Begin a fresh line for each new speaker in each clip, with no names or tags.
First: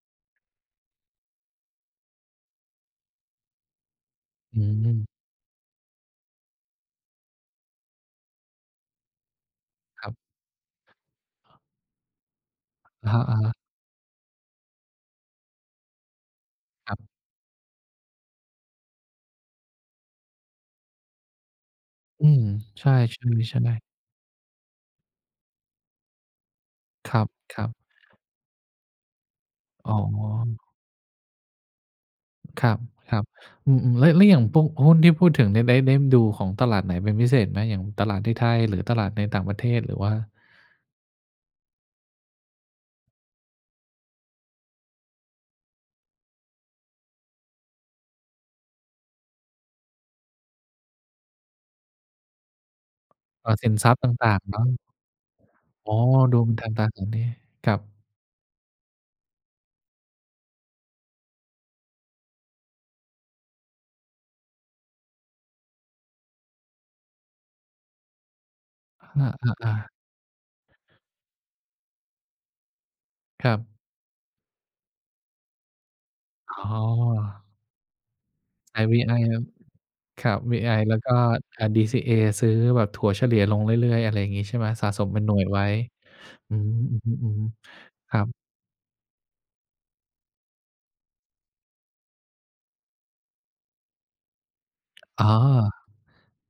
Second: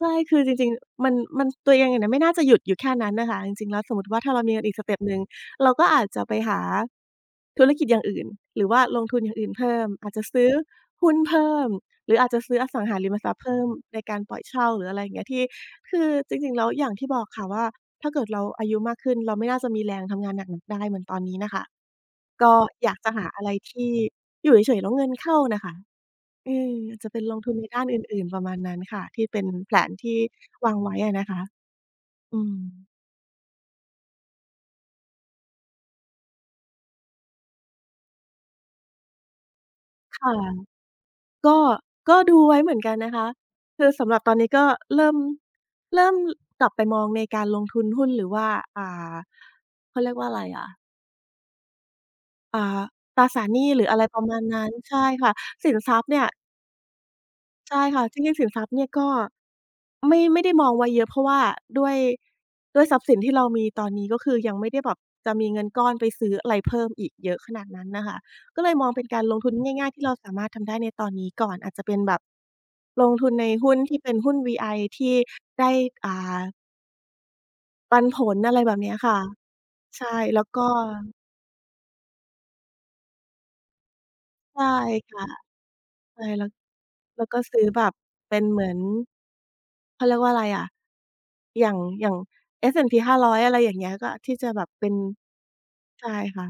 ใช่ คือจริง ๆ มัน มัน ตัวเองเนี่ยน่ะ ไม่น่าจะหยุดอยู่แค่นั้นอะค่ะ จริง ๆ แล้วสมมุติว่า ถ้าเรามี
อ
เง
ื
ินอีกสเตป
ม
หนึ่ง เราก็อาจจะไปหาธุรกิจอย่างอื่น หรือว่าลงทุนอย่างอื่นเพิ่ม
ค
อ
รั
าจ
บ
จะซื้อหุ้นเพิ่ม หรืออาจจะซื้ออสังหา
อ
ร
ะ
ิ
ฮ
มทรัพย์เพ
ะ ๆ
ิ่ม ในการปล่อยเช่า หรืออะไรอย่างเงี้ย ที่ คือจริง ๆ แล้วอย่
ค
า
ร
งที
ับ
่บอกค่ะว่า ถ้าเกิดเราอายุมากขึ้น เราไม่น่าจะมีแรงทำงานหนัก [unintelligible] ได้เหมือนตอนนี้น่ะค่ะ
อืม
ก็
ใช
อยากจะหาอะไร
่
ท
ๆ ๆ
ี่อยู่เฉย ๆ แล้วเงินเข้าน่ะค่ะ อืม จ
ค
ะเ
ร
ป็
ั
น
บ
ลงทุ
ค
น
ร
ใ
ั
น
บ
ด้านอื่น ๆ ประมาณนั้นค่ะ ที่เป็นแผล
อ๋
น
อ
ที่วางไว้อะนะคะ อื
คร
ม
ับ ๆ อืม ๆ แล้ว แล้วอย่างพวกหุ้นที่พูดถึงเนี่ย ได้ ได้ดูของตลาดไหนเป็นพิเศษไหม? อย่างตลาดที่ไทย? หรือตลาดในต่างประเทศ? หรือว่า?
ค่ะ ก็ ก็ดูไว้เหมือนกันนะคะ คือสำหรับตอนนี้ ก็เริ่ม เริ่มกลับไปมองในการลงทุนหุ้น หรือว่า อ่า เขาเรียกว่าอะไรอะ อ่า ตราสา
เอ
ร
่อ
หน
ส
ี
ิ
้
น
หร
ท
ือ
รัพ
อะ
ย์
ไร
ต
ประ
่
ม
า
า
ง
ณ
ๆ เน
น
า
ั้น
ะ
ใช่ค่ะ สิน
อ
ท
๋อ
รัพย์เนี่ย
ดูเป็นทางตราสารหนี้ คร
ใช
ั
่ค
บ
่ะ จริง ๆ สินทรัพย์เนี่ย ก็ไม่ ไม่ได้มองไว้เยอะ เพราะว่าด้วย ด้วยทรัพย์สินที่เรามีตอนนี้ ก็คือยังไม่ได้แบบจะมีเงินก้อน ไปซื้ออะไร เพิ่มอีกเยอะขนาดนั้นน่ะค่ะ ก็เลยมองเป
ค
็
ร
น
ับ
กา
อ
รลงทุน
ะ อา
ง่าย ๆ ที่เราสามารถทำได้ในตอนนี้ก่อน อาจจะเป็นแบบลงทุนใ
ค
น
รั
หุ้
บ
น ที่เป็นหุ้น VI ที่ได้ อ่า
อ๋อ
ปันผล อะไรแบ
ไอ
บ
้
เนี้
ว
ย
ี
ค
ไอ
่ะ
ครับ
ใช่
ครั
แ
บ
ล้ว
วี
ก็
ไอ แล้วก็ อ่า DCA ซื้อแบบถัวเฉลี่ยลงเรื่อย ๆ อะไรงี้ใช่
ใช
ไห
่
ม? สะสม
ค
เป็
่ะ
นหน่วยไว้
ใช่ แล้ว
อืม อือ
แล้
ฮ
ว
ึ
ก็ซื้อแบบ
ๆ ครั
เ
บ
ป็นเหมือน เขาเรียกว่าอะไรอะ อย่าง อย่าง S&P 500 อะไรอย่างเงี้ย ก็อาจที่จะแบบเป็น
อ๋อ
ใช่ค่ะ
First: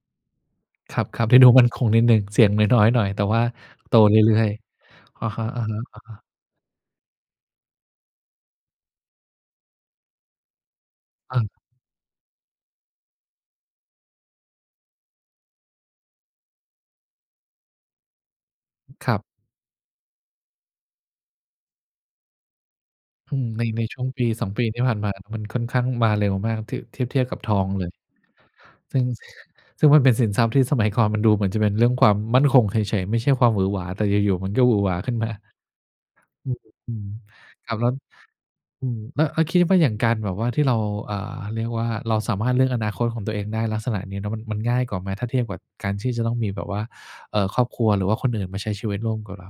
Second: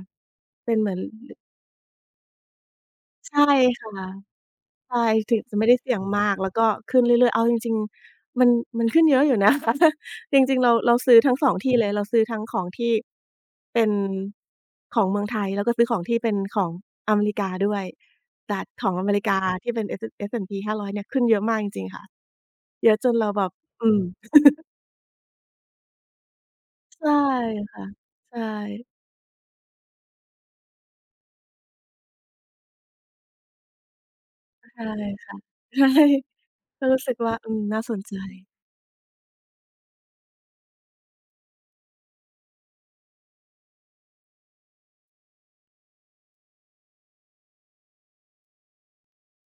เป็นเหมื
ค
อน
รับ ๆ ที่ดูมั่นคงนิดหนึ่ง เสี่ยงน้อย ๆ หน่อย แต่
ใช
ว่
่
า
ค
โ
่ะ
ตเรื่อย
ใช่
ๆ อะ
ถึ
ฮะ
งไม่ได้เสี่ยง
ๆ
ม
ๆ
าก แล้วก็ขึ้นเรื่อย ๆ เอาจริง ๆ มัน มันขึ้นเยอะอยู่ นะคะ จริง ๆ เรา เราซื้อทั
เ
้ง ส
ออ
อง ที่เลย เราซื้อทั้งของที่เป็นของเมืองไทย แล้วก็ซื้อของที่เป็นของอเมริกาด้วย แต่ของอ
ค
เม
รั
ร
บ
ิกาที่เป็น S& S&P 500 เนี่ยขึ้นเยอะมากจริง ๆ ค่ะ เยอะจนเร
อ
า
ื
แบ
ม
บ
ใน ใ
อ
น
ื
ช่
ม
วง ปีสอง ปี ที่ผ่านมา มันค่อนข้างมาเร็วมาก ที่ ที
ใช
่
่
เทียบกับทอง
ค
เ
่ะ
ลย
ใช่
ซึ่ง ซึ่งมันเป็นสินทรัพย์ที่สมัยก่อน มันดูเหมือนจะเป็นเรื่องความมั่นคงเฉย ๆ ไม่ใช่ความหวือหวา แต่อยู่ ๆ มันก็หวื
ใช
อ
่
หวาขึ้นม
ค
า
่ะ ใช่
อืม
ก็
อื
รู้
ม
สึกว่า อืม
ครั
น
บ
่า
แล้
ส
ว
นใจ
อืม แล้ว แล้วคิดว่าอย่างการแบบว่า ที่เรา อ่า เรียกว่า เราสามารถเลือกอนาคตของตัวเองได้ ลักษณะนี้เนาะ มัน มันง่ายกว่าไหม ถ้าเทียบกับการที่จะต้องมีแบบว่า เอ่อ ครอบครัว หรือว่าคนอื่นมาใช้ชีวิตร่วมกับเรา?